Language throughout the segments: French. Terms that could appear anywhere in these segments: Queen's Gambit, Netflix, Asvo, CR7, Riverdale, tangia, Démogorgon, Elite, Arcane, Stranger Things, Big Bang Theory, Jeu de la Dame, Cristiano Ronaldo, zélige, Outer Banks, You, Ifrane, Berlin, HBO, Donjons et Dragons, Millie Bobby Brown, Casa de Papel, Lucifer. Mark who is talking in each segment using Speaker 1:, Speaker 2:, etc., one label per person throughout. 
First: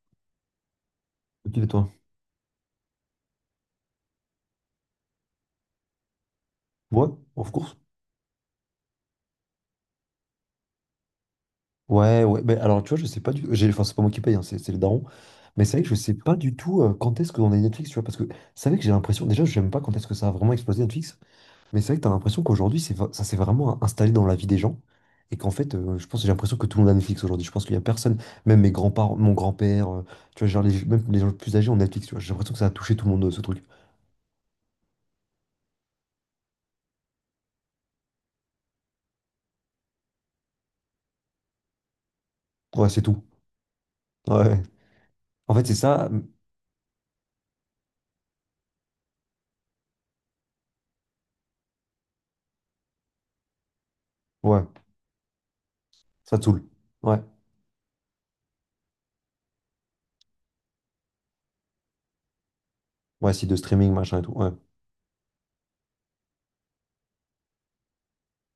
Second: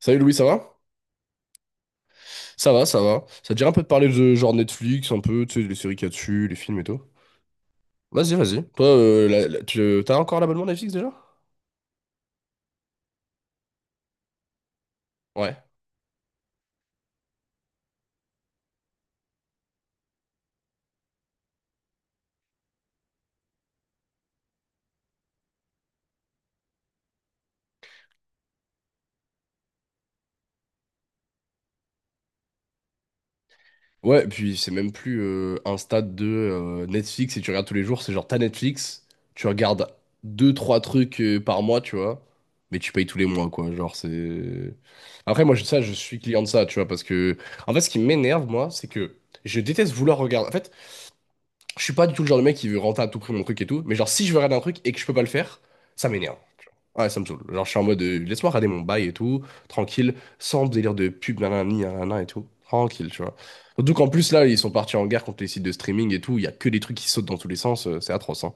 Speaker 1: Salut Louis, ça va?
Speaker 2: Ok, et toi?
Speaker 1: Ça va, ça va. Ça te dirait un peu de parler de genre Netflix, un peu, tu sais, les séries qu'il y a dessus, les films et tout.
Speaker 2: Ouais, of course.
Speaker 1: Vas-y, vas-y. Toi, t'as encore l'abonnement Netflix déjà?
Speaker 2: Ouais. Mais alors, tu vois, je sais pas du tout. Enfin, c'est pas moi qui paye, hein, c'est le daron.
Speaker 1: Ouais.
Speaker 2: Mais c'est vrai que je sais pas du tout quand est-ce que on a Netflix, tu vois. Parce que c'est vrai que j'ai l'impression. Déjà, j'aime pas quand est-ce que ça a vraiment explosé Netflix. Mais c'est vrai que t'as l'impression qu'aujourd'hui, ça s'est vraiment installé dans la vie des gens. Et qu'en fait, je pense j'ai l'impression que tout le monde a Netflix aujourd'hui. Je pense qu'il y a personne, même mes grands-parents, mon grand-père, tu vois, genre les, même les gens plus âgés ont Netflix, tu vois. J'ai l'impression que ça a touché tout le monde, ce truc.
Speaker 1: Ouais, puis c'est même plus un stade de Netflix et tu regardes tous les jours, c'est genre t'as Netflix, tu regardes deux, trois trucs par mois, tu vois, mais
Speaker 2: Ouais,
Speaker 1: tu
Speaker 2: c'est
Speaker 1: payes tous
Speaker 2: tout.
Speaker 1: les mois, quoi. Genre,
Speaker 2: Ouais.
Speaker 1: c'est. Après,
Speaker 2: En
Speaker 1: moi, je,
Speaker 2: fait, c'est
Speaker 1: ça, je
Speaker 2: ça.
Speaker 1: suis client de ça, tu vois, parce que. En fait, ce qui m'énerve, moi, c'est que je déteste vouloir regarder. En fait. Je suis pas du tout le genre de mec qui veut rentrer à tout prix mon truc et tout, mais genre si je veux regarder un
Speaker 2: Ouais,
Speaker 1: truc et que je peux pas le faire, ça m'énerve.
Speaker 2: ça te saoule.
Speaker 1: Tu Ouais, ça
Speaker 2: Ouais.
Speaker 1: me saoule. Genre je suis en mode laisse-moi regarder mon bail et tout, tranquille, sans délire de pub, nanani, nanana et tout. Tranquille, tu
Speaker 2: Ouais,
Speaker 1: vois.
Speaker 2: si de
Speaker 1: Surtout
Speaker 2: streaming,
Speaker 1: qu'en
Speaker 2: machin et
Speaker 1: plus
Speaker 2: tout.
Speaker 1: là,
Speaker 2: Ouais.
Speaker 1: ils sont partis en guerre contre les sites de streaming et tout, il y a que des trucs qui sautent dans tous les sens, c'est atroce, hein.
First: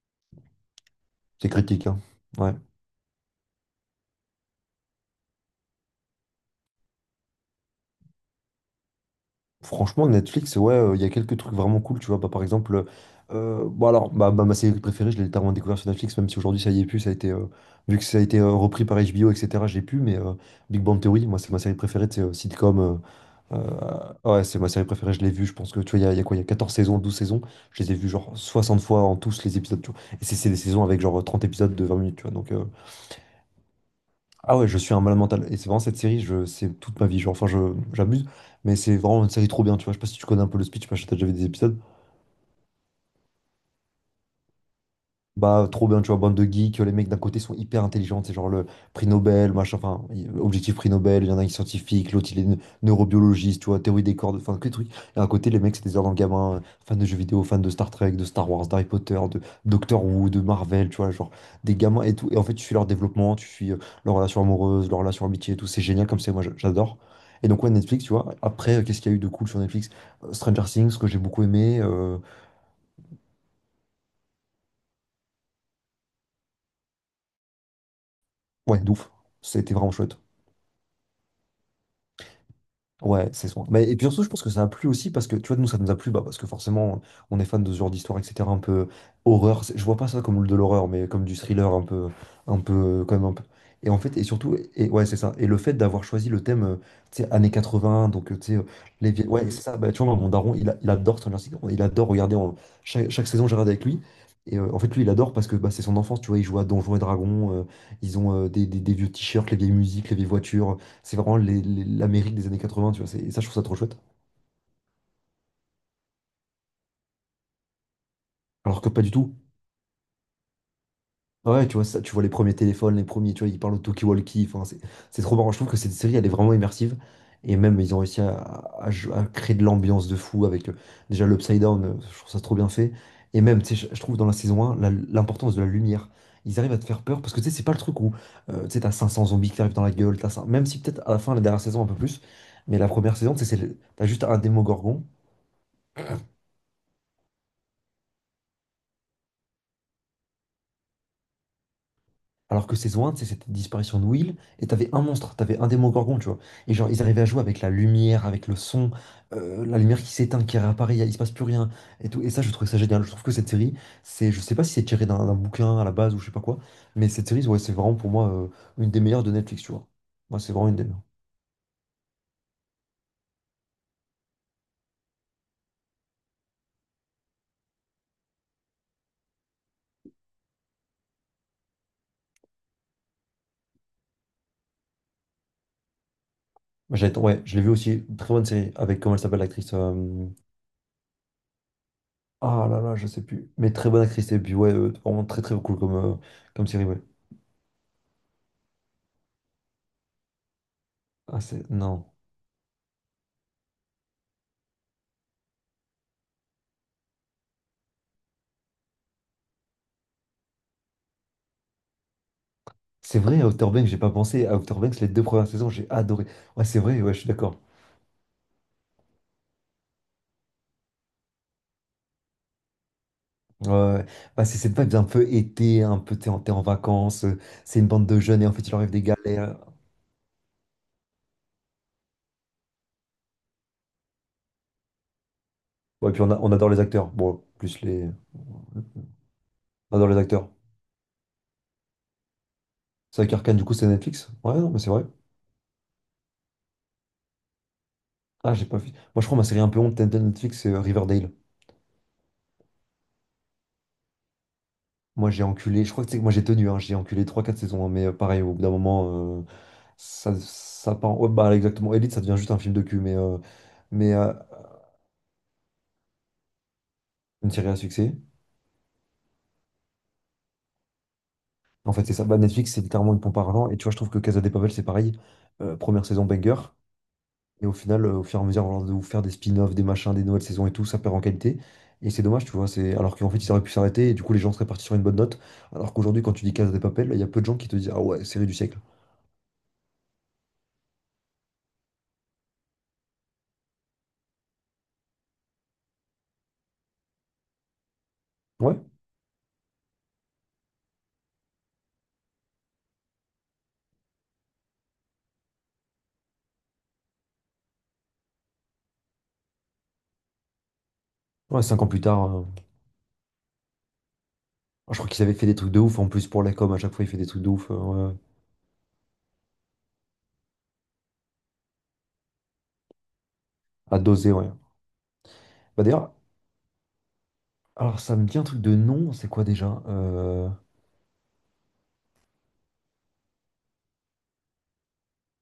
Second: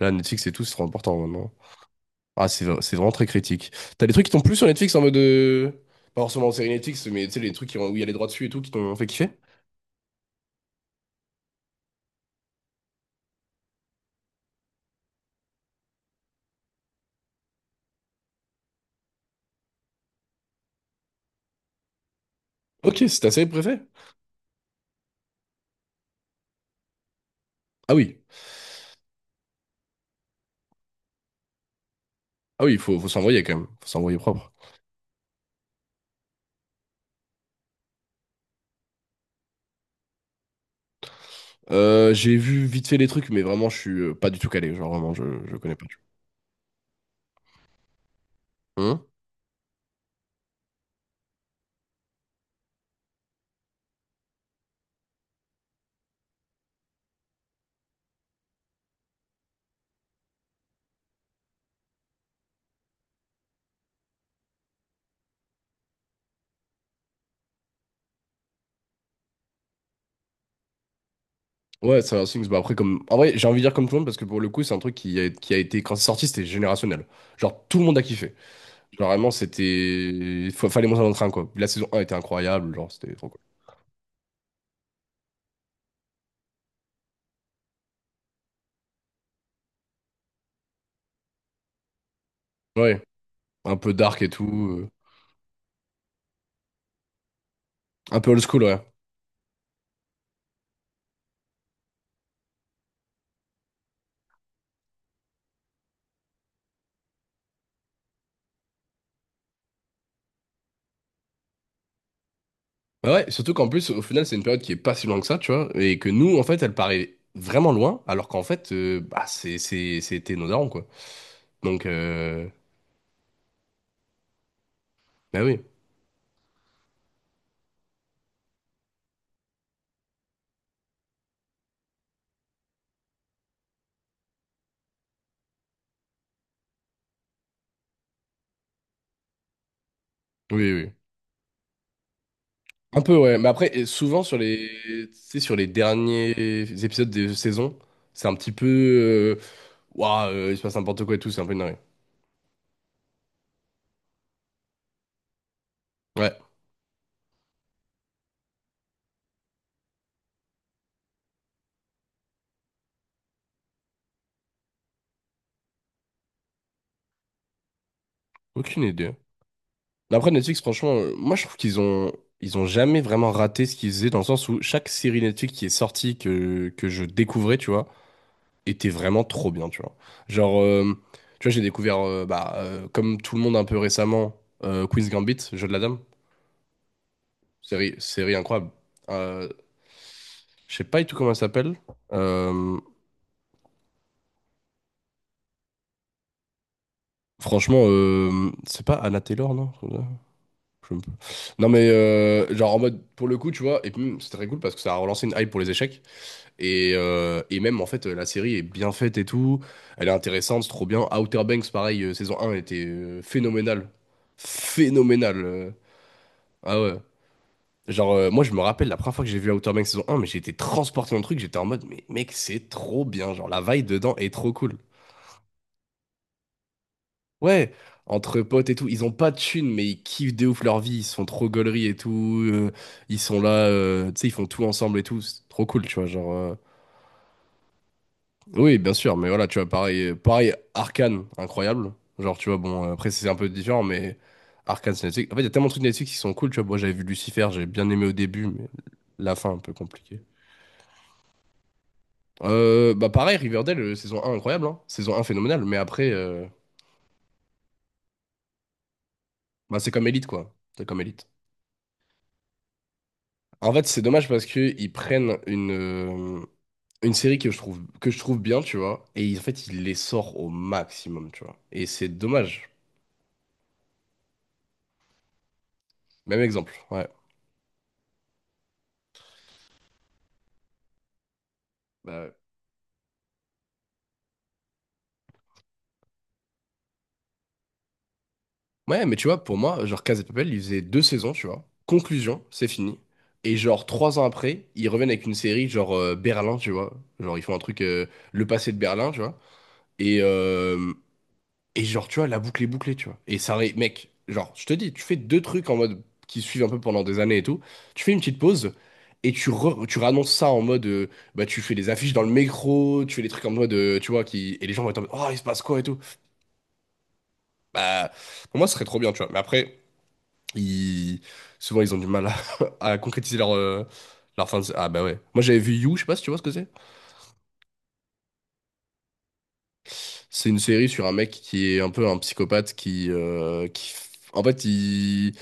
Speaker 1: Là, Netflix et tout, c'est trop important
Speaker 2: C'est
Speaker 1: maintenant.
Speaker 2: critique, hein.
Speaker 1: Ah,
Speaker 2: Ouais.
Speaker 1: c'est vraiment très critique. T'as des trucs qui t'ont plu sur Netflix en mode. Pas forcément en série Netflix, mais tu sais, les trucs qui ont- où il y a les droits dessus et tout qui t'ont fait kiffer?
Speaker 2: Franchement, Netflix, ouais, il y a quelques trucs vraiment cool, tu vois. Bah, par exemple, bon alors, ma série préférée, je l'ai littéralement découvert sur Netflix, même si aujourd'hui ça y est plus, ça a été, vu que ça a été repris par HBO, etc. J'ai pu, mais Big Bang Theory, moi, c'est ma série préférée, c'est sitcom.
Speaker 1: Ok, c'est ta série préférée?
Speaker 2: Ouais, c'est ma série préférée, je l'ai vue, je pense que, tu vois, il y a quoi, il y a 14 saisons, 12 saisons, je les
Speaker 1: Ah
Speaker 2: ai vues
Speaker 1: oui.
Speaker 2: genre 60 fois en tous les épisodes, tu vois. Et c'est des saisons avec genre 30 épisodes de 20 minutes, tu vois. Donc,
Speaker 1: Ah oui, il faut, faut s'envoyer quand même. Faut s'envoyer propre.
Speaker 2: ah ouais, je suis un malade mental. Et c'est vraiment cette série, je, c'est toute ma vie. Genre, j'abuse, mais c'est vraiment une série trop bien, tu vois. Je sais pas si tu connais un peu le speech, parce que t'as déjà vu des épisodes.
Speaker 1: J'ai vu vite fait les trucs, mais vraiment, je suis pas du tout calé. Genre, vraiment, je
Speaker 2: Bah,
Speaker 1: connais pas
Speaker 2: trop
Speaker 1: du tout.
Speaker 2: bien, tu vois, bande de geeks, les mecs d'un côté sont hyper intelligents, c'est genre le
Speaker 1: Hein.
Speaker 2: prix Nobel, machin, enfin, objectif prix Nobel, il y en a un qui est scientifique, l'autre il est neurobiologiste, tu vois, théorie des cordes, enfin, que des trucs. Et à côté, les mecs, c'est des dans le gamin, fans de jeux vidéo, fans de Star Trek, de Star Wars, d'Harry Potter, de Doctor Who, de Marvel, tu vois, genre, des gamins et tout. Et en fait, tu suis leur développement, tu suis leur relation amoureuse, leur relation amitié et tout, c'est génial comme c'est, moi, j'adore. Et donc, ouais, Netflix, tu vois, après, qu'est-ce qu'il y a eu de cool sur Netflix? Stranger Things, que j'ai beaucoup aimé,
Speaker 1: Ouais, c'est un Things. Bah, après, comme... En vrai, j'ai envie de dire comme tout le monde, parce que pour le coup, c'est un truc qui a été... Quand c'est sorti, c'était générationnel. Genre, tout le monde a kiffé.
Speaker 2: ouais, de
Speaker 1: Genre,
Speaker 2: ouf,
Speaker 1: vraiment,
Speaker 2: ça a été vraiment chouette.
Speaker 1: c'était... Fallait monter dans le train, quoi. La saison 1 était incroyable, genre, c'était trop
Speaker 2: Ouais,
Speaker 1: cool.
Speaker 2: c'est ça. Mais, et puis surtout, je pense que ça a plu aussi parce que, tu vois, nous, ça nous a plu bah, parce que forcément, on est fan de ce genre d'histoire, etc. Un peu horreur. Je vois pas ça comme de l'horreur, mais comme du thriller, un peu, un
Speaker 1: Ouais,
Speaker 2: peu, quand même un peu.
Speaker 1: un
Speaker 2: Et
Speaker 1: peu
Speaker 2: en fait,
Speaker 1: dark
Speaker 2: et
Speaker 1: et tout.
Speaker 2: surtout, et ouais, c'est ça. Et le fait d'avoir choisi le thème, tu sais, années 80,
Speaker 1: Un peu
Speaker 2: donc,
Speaker 1: old school, ouais.
Speaker 2: les vieilles. Ouais, c'est ça. Bah, tu vois, moi, mon daron, il adore Stranger Things. Il adore regarder. Chaque saison, je regarde avec lui. Et en fait, lui, il adore parce que bah, c'est son enfance, tu vois. Il joue à Donjons et Dragons. Ils ont des vieux t-shirts, les vieilles musiques, les vieilles voitures. C'est vraiment l'Amérique des années 80, tu vois.
Speaker 1: Bah ouais,
Speaker 2: Et ça, je
Speaker 1: surtout
Speaker 2: trouve ça
Speaker 1: qu'en
Speaker 2: trop
Speaker 1: plus,
Speaker 2: chouette.
Speaker 1: au final, c'est une période qui est pas si loin que ça, tu vois. Et que nous, en fait, elle paraît vraiment loin, alors qu'en fait,
Speaker 2: Alors que pas du
Speaker 1: bah,
Speaker 2: tout.
Speaker 1: c'est, c'était nos darons, quoi.
Speaker 2: Ah ouais, tu
Speaker 1: Donc,
Speaker 2: vois, ça, tu vois les
Speaker 1: euh...
Speaker 2: premiers téléphones, les premiers, tu vois, ils parlent au talkie-walkie. Enfin, c'est trop
Speaker 1: Bah
Speaker 2: marrant. Je
Speaker 1: oui.
Speaker 2: trouve que cette série, elle est vraiment immersive. Et même, ils ont réussi à créer de l'ambiance de fou avec déjà l'Upside Down. Je trouve ça trop bien fait. Et même, tu sais, je trouve dans la saison 1, l'importance de la lumière. Ils arrivent à te faire peur parce que tu sais, c'est pas le truc où tu sais, t'as 500 zombies qui t'arrivent dans la gueule. Même
Speaker 1: Oui,
Speaker 2: si
Speaker 1: oui.
Speaker 2: peut-être à la fin, la dernière saison, un peu plus. Mais la
Speaker 1: Un
Speaker 2: première
Speaker 1: peu,
Speaker 2: saison,
Speaker 1: ouais.
Speaker 2: tu sais,
Speaker 1: Mais après, et
Speaker 2: t'as
Speaker 1: souvent
Speaker 2: juste
Speaker 1: sur
Speaker 2: un démogorgon.
Speaker 1: tu sais, sur les derniers épisodes des saisons, c'est un petit peu. Ouah, il se passe n'importe quoi et tout, c'est un peu une dinguerie.
Speaker 2: Alors que saison 1, c'est cette disparition de Will, et t'avais un monstre, t'avais un démon-gorgon, tu
Speaker 1: Ouais,
Speaker 2: vois. Et genre, ils arrivaient à jouer avec la lumière, avec le son, la lumière qui s'éteint, qui réapparaît, il se passe plus rien, et tout. Et ça, je trouvais ça génial. Je trouve que cette série, c'est, je sais pas si c'est tiré d'un bouquin à la base ou je sais pas quoi, mais cette série, ouais, c'est vraiment pour moi
Speaker 1: aucune
Speaker 2: une des
Speaker 1: idée.
Speaker 2: meilleures de Netflix, tu vois.
Speaker 1: Mais après,
Speaker 2: Moi, c'est
Speaker 1: Netflix,
Speaker 2: vraiment une des
Speaker 1: franchement,
Speaker 2: meilleures.
Speaker 1: moi je trouve qu'ils ont. Ils ont jamais vraiment raté ce qu'ils faisaient dans le sens où chaque série Netflix qui est sortie que je découvrais, tu vois, était vraiment trop bien, tu vois. Genre, tu vois, j'ai découvert, comme tout le monde un peu récemment, Queen's Gambit, Jeu de la Dame.
Speaker 2: Ouais, je l'ai vu
Speaker 1: Série,
Speaker 2: aussi, très
Speaker 1: série
Speaker 2: bonne
Speaker 1: incroyable.
Speaker 2: série, avec comment elle s'appelle
Speaker 1: Euh,
Speaker 2: l'actrice.
Speaker 1: je sais pas du tout comment elle s'appelle.
Speaker 2: Ah
Speaker 1: Euh,
Speaker 2: là là, je sais plus. Mais très bonne actrice, et puis ouais, vraiment très très cool comme, comme série, ouais.
Speaker 1: Franchement, c'est pas Anna Taylor, non? Je sais pas.
Speaker 2: Ah, c'est...
Speaker 1: Non mais
Speaker 2: Non.
Speaker 1: genre en mode pour le coup tu vois et puis même, c'est très cool parce que ça a relancé une hype pour les échecs et même en fait la série est bien faite et tout, elle est intéressante, c'est trop bien. Outer Banks pareil, saison 1 était
Speaker 2: C'est vrai, à Outer
Speaker 1: phénoménale,
Speaker 2: Banks, j'ai pas pensé. À Outer Banks, les deux
Speaker 1: phénoménale
Speaker 2: premières saisons,
Speaker 1: euh.
Speaker 2: j'ai adoré. Ouais, c'est
Speaker 1: Ah ouais.
Speaker 2: vrai, ouais, je suis d'accord.
Speaker 1: Genre, moi, je me rappelle la première fois que j'ai vu Outer Banks saison 1, mais j'ai été transporté dans le truc. J'étais en mode, mais mec, c'est trop bien. Genre, la
Speaker 2: Ouais,
Speaker 1: vibe
Speaker 2: ouais.
Speaker 1: dedans est
Speaker 2: Bah,
Speaker 1: trop
Speaker 2: c'est
Speaker 1: cool.
Speaker 2: cette vibe un peu été, un peu t'es en vacances,
Speaker 1: Ouais,
Speaker 2: c'est une bande de
Speaker 1: entre
Speaker 2: jeunes et en fait
Speaker 1: potes
Speaker 2: il
Speaker 1: et
Speaker 2: leur
Speaker 1: tout,
Speaker 2: arrive des
Speaker 1: ils ont pas de
Speaker 2: galères.
Speaker 1: thunes, mais ils kiffent de ouf leur vie. Ils sont trop gauleries et tout. euh, Ils sont là, tu sais, ils font tout ensemble et tout. C'est trop cool, tu vois. Genre,
Speaker 2: On adore les acteurs. Bon, plus les.
Speaker 1: oui, bien sûr, mais voilà, tu vois,
Speaker 2: On adore les acteurs.
Speaker 1: pareil, Arcane, incroyable. Genre, tu vois, bon, après,
Speaker 2: C'est vrai
Speaker 1: c'est un peu
Speaker 2: qu'Arcane, du coup,
Speaker 1: différent,
Speaker 2: c'est
Speaker 1: mais
Speaker 2: Netflix? Ouais, non, mais c'est
Speaker 1: Arcane,
Speaker 2: vrai.
Speaker 1: c'est Netflix. En fait, il y a tellement de trucs Netflix qui sont cool, tu vois. Moi, j'avais vu Lucifer, j'ai bien aimé au début,
Speaker 2: Ah, j'ai
Speaker 1: mais
Speaker 2: pas vu. Moi, je
Speaker 1: la
Speaker 2: crois ma
Speaker 1: fin, un
Speaker 2: série un
Speaker 1: peu
Speaker 2: peu honte de
Speaker 1: compliquée.
Speaker 2: Netflix, c'est Riverdale.
Speaker 1: Bah pareil, Riverdale, saison 1 incroyable, hein. Saison 1
Speaker 2: Moi, j'ai
Speaker 1: phénoménale, mais
Speaker 2: enculé. Je crois
Speaker 1: après,
Speaker 2: que c'est que moi, j'ai tenu, hein, j'ai enculé trois quatre saisons, hein, mais pareil, au bout d'un moment,
Speaker 1: bah, c'est comme Elite, quoi. C'est
Speaker 2: ça
Speaker 1: comme
Speaker 2: part.
Speaker 1: Elite.
Speaker 2: Ouais, bah, exactement. Elite, ça devient juste un film de cul, mais, euh,
Speaker 1: En fait, c'est
Speaker 2: mais
Speaker 1: dommage
Speaker 2: euh,
Speaker 1: parce que ils prennent euh, une série
Speaker 2: une série à
Speaker 1: que
Speaker 2: succès.
Speaker 1: je trouve bien, tu vois, et ils en fait, ils les sortent au maximum, tu vois. Et
Speaker 2: En fait,
Speaker 1: c'est
Speaker 2: c'est ça. Bah,
Speaker 1: dommage.
Speaker 2: Netflix, c'est littéralement une pompe à argent. Et tu vois, je trouve que Casa de Papel, c'est pareil. Première saison
Speaker 1: Même
Speaker 2: banger.
Speaker 1: exemple, ouais.
Speaker 2: Et au final, au fur et à mesure genre, de vous faire des spin-offs, des machins, des nouvelles saisons et tout, ça perd en qualité. Et c'est
Speaker 1: Bah, ouais.
Speaker 2: dommage, tu vois. C'est... Alors qu'en fait, ils auraient pu s'arrêter et du coup, les gens seraient partis sur une bonne note. Alors qu'aujourd'hui, quand tu dis Casa de Papel, il y a peu de gens qui te disent ah ouais, série du siècle.
Speaker 1: Ouais, mais tu vois, pour moi, genre Casa de Papel, ils faisaient 2 saisons, tu vois. Conclusion, c'est fini. Et genre, 3 ans après, ils reviennent avec une série genre Berlin, tu vois. Genre, ils font un truc, le passé de
Speaker 2: Ouais.
Speaker 1: Berlin, tu vois. Et, et genre, tu vois, la boucle est bouclée, tu vois. Et ça aurait, mec, genre, je te dis, tu fais deux trucs en mode qui suivent un peu pendant des années et tout. Tu fais une petite pause et tu réannonces ça en mode, bah,
Speaker 2: Ouais,
Speaker 1: tu fais
Speaker 2: 5 ans
Speaker 1: des
Speaker 2: plus
Speaker 1: affiches dans le
Speaker 2: tard,
Speaker 1: métro, tu fais des trucs en mode, tu vois, qui, et les gens vont
Speaker 2: ah, je
Speaker 1: être en
Speaker 2: crois
Speaker 1: mode,
Speaker 2: qu'ils
Speaker 1: oh,
Speaker 2: avaient
Speaker 1: il se
Speaker 2: fait des
Speaker 1: passe
Speaker 2: trucs
Speaker 1: quoi
Speaker 2: de
Speaker 1: et tout.
Speaker 2: ouf. En plus, pour la com, à chaque fois, ils font des trucs de ouf.
Speaker 1: Bah,
Speaker 2: Ouais.
Speaker 1: pour moi, ce serait trop bien, tu vois. Mais après, ils... souvent, ils ont du mal à, à concrétiser leur,
Speaker 2: À doser,
Speaker 1: leur
Speaker 2: ouais.
Speaker 1: fin de. Ah, bah ouais. Moi, j'avais vu
Speaker 2: Bah
Speaker 1: You, je sais
Speaker 2: d'ailleurs,
Speaker 1: pas si tu vois ce que c'est.
Speaker 2: alors ça me dit un truc de nom, c'est quoi déjà?
Speaker 1: C'est une série sur un mec qui est un peu un psychopathe qui en fait,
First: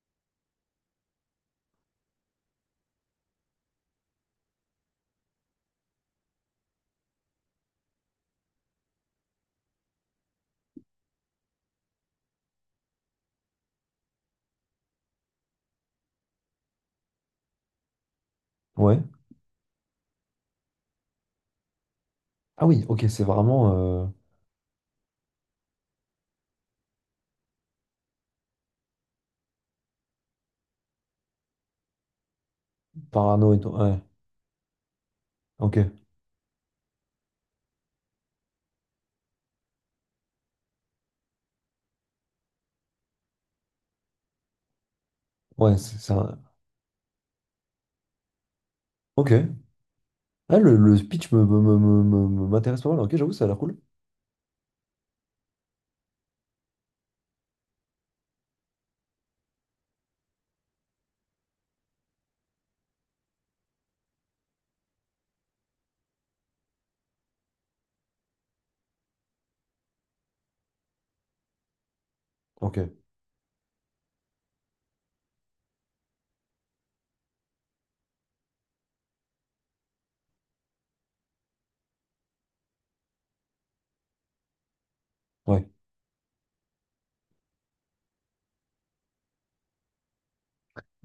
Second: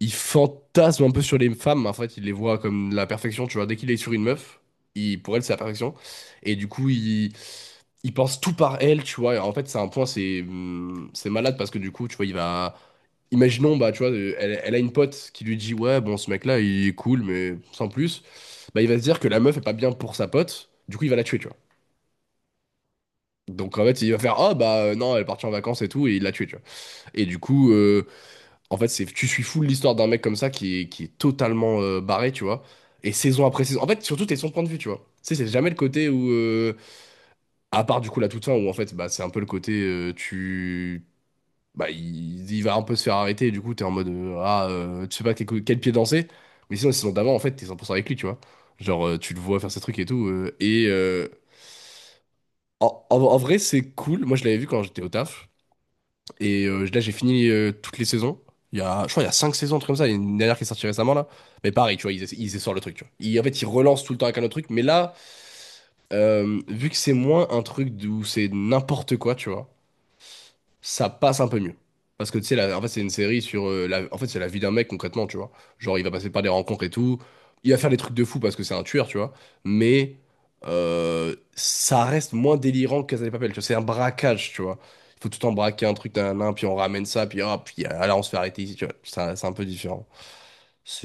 Speaker 1: il fantasme un peu sur les femmes. En fait, il les voit comme la perfection. Tu vois, dès qu'il est sur une meuf, il, pour elle, c'est la perfection. Et du coup, il pense tout par elle, tu vois. Et en fait, c'est un point, c'est malade parce que du coup, tu vois, il va. Imaginons, bah, tu vois, elle, elle a une pote qui lui dit, ouais, bon, ce mec-là, il est cool, mais sans plus. Bah, il va
Speaker 2: Ouais.
Speaker 1: se dire que la meuf est pas bien pour sa pote. Du coup, il va la tuer, tu vois.
Speaker 2: Ah oui, ok, c'est vraiment
Speaker 1: Donc en fait, il va faire ah bah non, elle est partie en vacances et tout et il l'a tué, tu vois. Et du coup en fait, c'est tu suis fou l'histoire d'un mec comme ça qui est totalement barré, tu vois. Et saison
Speaker 2: parano et
Speaker 1: après
Speaker 2: tout.
Speaker 1: saison, en
Speaker 2: Ouais.
Speaker 1: fait, surtout t'es son point de vue, tu vois. Tu sais, c'est jamais le
Speaker 2: Ok.
Speaker 1: côté où à part du coup la toute fin où en fait, bah c'est un peu le côté tu bah il va un peu se faire arrêter et du coup t'es en mode tu sais pas quel,
Speaker 2: Ouais,
Speaker 1: quel pied
Speaker 2: c'est
Speaker 1: danser.
Speaker 2: un...
Speaker 1: Mais sinon la saison d'avant en fait, t'es 100% avec lui, tu vois. Genre
Speaker 2: Ok.
Speaker 1: tu le vois faire ses trucs et tout
Speaker 2: Ah, le, le speech m'intéresse pas mal.
Speaker 1: en,
Speaker 2: Ok, j'avoue,
Speaker 1: en
Speaker 2: ça a
Speaker 1: vrai,
Speaker 2: l'air cool.
Speaker 1: c'est cool. Moi, je l'avais vu quand j'étais au taf. Et là, j'ai fini toutes les saisons. Il y a, je crois, il y a 5 saisons, un truc comme ça. Il y a une dernière qui est sortie récemment, là. Mais pareil, tu vois, ils, ils essorent le truc, tu vois. En fait, ils relancent tout le temps avec un autre truc. Mais là, vu que c'est moins un truc d'où c'est n'importe quoi, tu vois, ça passe un peu mieux. Parce que tu sais, la- en fait,
Speaker 2: Ok.
Speaker 1: c'est une série sur. La, en fait, c'est la vie d'un mec concrètement, tu vois. Genre, il va passer par des rencontres et tout. Il va faire des trucs de fou parce que c'est un tueur, tu vois. Mais ça reste moins délirant que Casa de Papel, tu vois. C'est un braquage, tu vois. Il faut tout le temps
Speaker 2: Ouais.
Speaker 1: braquer un truc d'un nain, puis on ramène ça, puis hop, puis ah, là, on se fait arrêter ici, tu vois. Ça- C'est un peu différent.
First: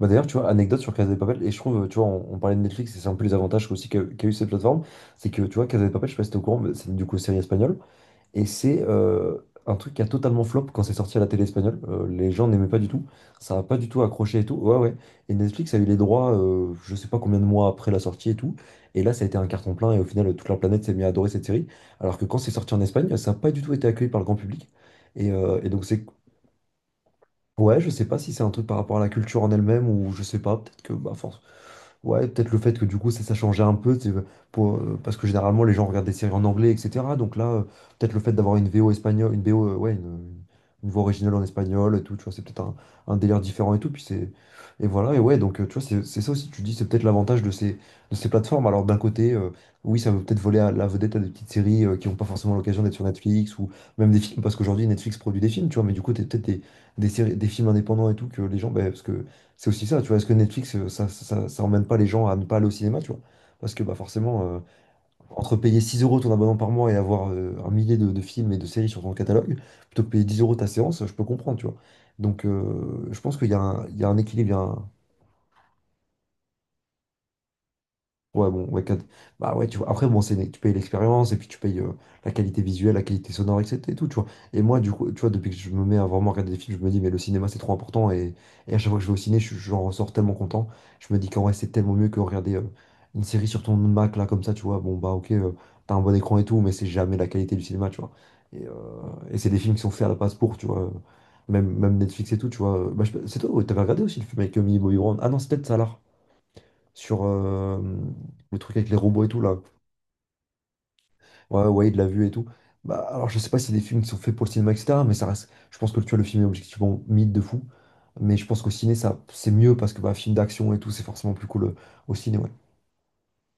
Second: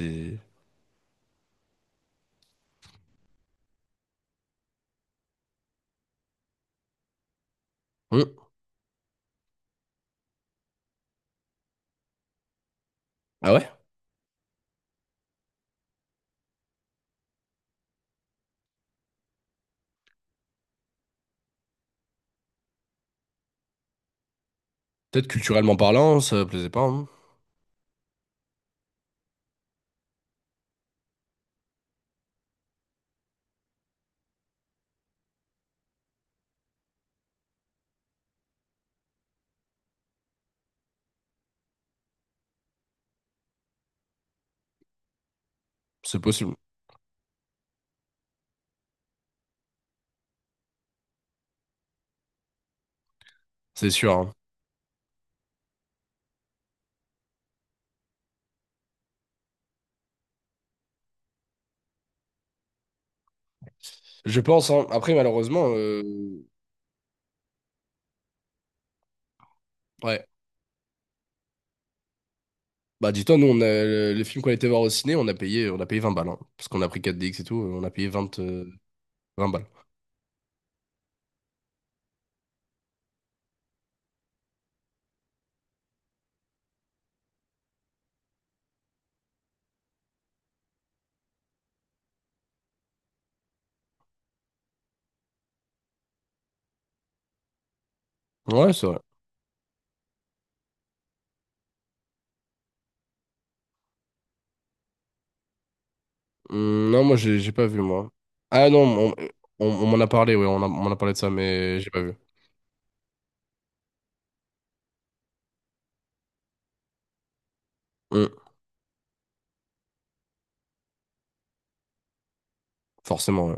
Speaker 2: Bah d'ailleurs, tu vois, anecdote sur Casa de Papel, et je trouve, tu vois, on parlait de Netflix, et c'est un peu les avantages aussi qu'a eu cette plateforme, c'est que, tu vois, Casa de Papel, je sais pas si t'es au courant, mais c'est du coup série espagnole.
Speaker 1: Hmm.
Speaker 2: Et c'est un truc qui a totalement flop quand c'est sorti à la télé espagnole. Les gens n'aimaient pas du tout.
Speaker 1: Ah
Speaker 2: Ça n'a
Speaker 1: ouais?
Speaker 2: pas du tout accroché et tout. Ouais, ouais. Et Netflix a eu les droits, je sais pas combien de mois après la sortie et tout. Et là, ça a été un carton plein. Et au final, toute la planète s'est mise à adorer cette série. Alors que quand c'est sorti en Espagne, ça n'a pas du tout été accueilli par le grand public.
Speaker 1: Peut-être
Speaker 2: Et
Speaker 1: culturellement
Speaker 2: donc, c'est
Speaker 1: parlant, ça plaisait pas, hein.
Speaker 2: ouais, je sais pas si c'est un truc par rapport à la culture en elle-même ou je sais pas, peut-être que bah force. Ouais, peut-être le fait que du coup ça changeait un peu, c'est pour, parce que généralement les gens regardent des séries en anglais, etc. Donc là, peut-être le fait d'avoir une VO espagnole, une VO, ouais, une voix originale en espagnol et tout, tu vois, c'est peut-être un délire différent et tout, puis c'est. Et voilà, et ouais, donc tu vois, c'est
Speaker 1: C'est
Speaker 2: c'est ça aussi,
Speaker 1: possible.
Speaker 2: tu dis, c'est peut-être l'avantage de ces plateformes. Alors d'un côté, oui, ça veut peut-être voler à la vedette à des petites séries qui n'ont pas forcément l'occasion d'être sur Netflix ou
Speaker 1: C'est sûr,
Speaker 2: même des
Speaker 1: hein.
Speaker 2: films, parce qu'aujourd'hui Netflix produit des films, tu vois, mais du coup, t'as peut-être des séries, des films indépendants et tout, que les gens, ben, parce que c'est aussi ça, tu vois, est-ce que Netflix, ça emmène pas les gens à ne pas aller au cinéma, tu vois? Parce que bah,
Speaker 1: Je
Speaker 2: forcément,
Speaker 1: pense, hein. Après,
Speaker 2: entre
Speaker 1: malheureusement.
Speaker 2: payer 6 euros ton abonnement par mois et avoir un millier de films et de séries sur ton catalogue, plutôt que payer
Speaker 1: Ouais.
Speaker 2: 10 euros ta séance, je peux comprendre, tu vois. Donc,
Speaker 1: Bah
Speaker 2: je
Speaker 1: dis-toi,
Speaker 2: pense
Speaker 1: nous
Speaker 2: qu'il y
Speaker 1: on
Speaker 2: a
Speaker 1: a
Speaker 2: un, il y a un
Speaker 1: le film
Speaker 2: équilibre,
Speaker 1: qu'on
Speaker 2: il y a
Speaker 1: était
Speaker 2: un,
Speaker 1: voir au ciné, on a payé 20 balles, hein, parce qu'on a pris 4DX et tout, on a payé 20
Speaker 2: ouais, bon, ouais, quatre-
Speaker 1: 20
Speaker 2: bah
Speaker 1: balles.
Speaker 2: ouais, tu vois. Après, bon, c'est tu payes l'expérience et puis tu payes la qualité visuelle, la qualité sonore, etc. et tout, tu vois. Et moi, du coup, tu vois, depuis que je me mets à vraiment regarder des films, je me dis, mais le cinéma, c'est trop important. Et à chaque fois que je vais au ciné, j'en ressors tellement content. Je me dis qu'en vrai, c'est tellement mieux que regarder une série sur ton Mac, là, comme ça, tu vois. Bon, bah, ok, t'as un bon écran et tout, mais c'est jamais la qualité du cinéma, tu vois. Et,
Speaker 1: Ouais,
Speaker 2: euh,
Speaker 1: c'est vrai.
Speaker 2: et c'est des films qui sont faits à la passe pour, tu vois. Même, même Netflix et tout, tu vois. Bah, c'est toi, ouais, t'avais regardé aussi le film avec Millie Bobby Brown. Ah non, c'est peut-être Salah
Speaker 1: Non, moi
Speaker 2: sur
Speaker 1: j'ai pas vu moi.
Speaker 2: le
Speaker 1: Ah
Speaker 2: truc
Speaker 1: non,
Speaker 2: avec les
Speaker 1: on,
Speaker 2: robots et tout, là.
Speaker 1: on m'en a parlé, ouais, on m'en a parlé de ça,
Speaker 2: Ouais,
Speaker 1: mais j'ai
Speaker 2: Wade
Speaker 1: pas
Speaker 2: l'a
Speaker 1: vu.
Speaker 2: vu et tout. Bah, alors, je sais pas si des films qui sont faits pour le cinéma, etc., mais ça reste. Je pense que tu vois, le film est objectivement mythe de fou.
Speaker 1: Hum,
Speaker 2: Mais je pense qu'au ciné, ça, c'est mieux parce que bah, film d'action et tout, c'est forcément plus cool au ciné. Ouais.
Speaker 1: forcément, ouais.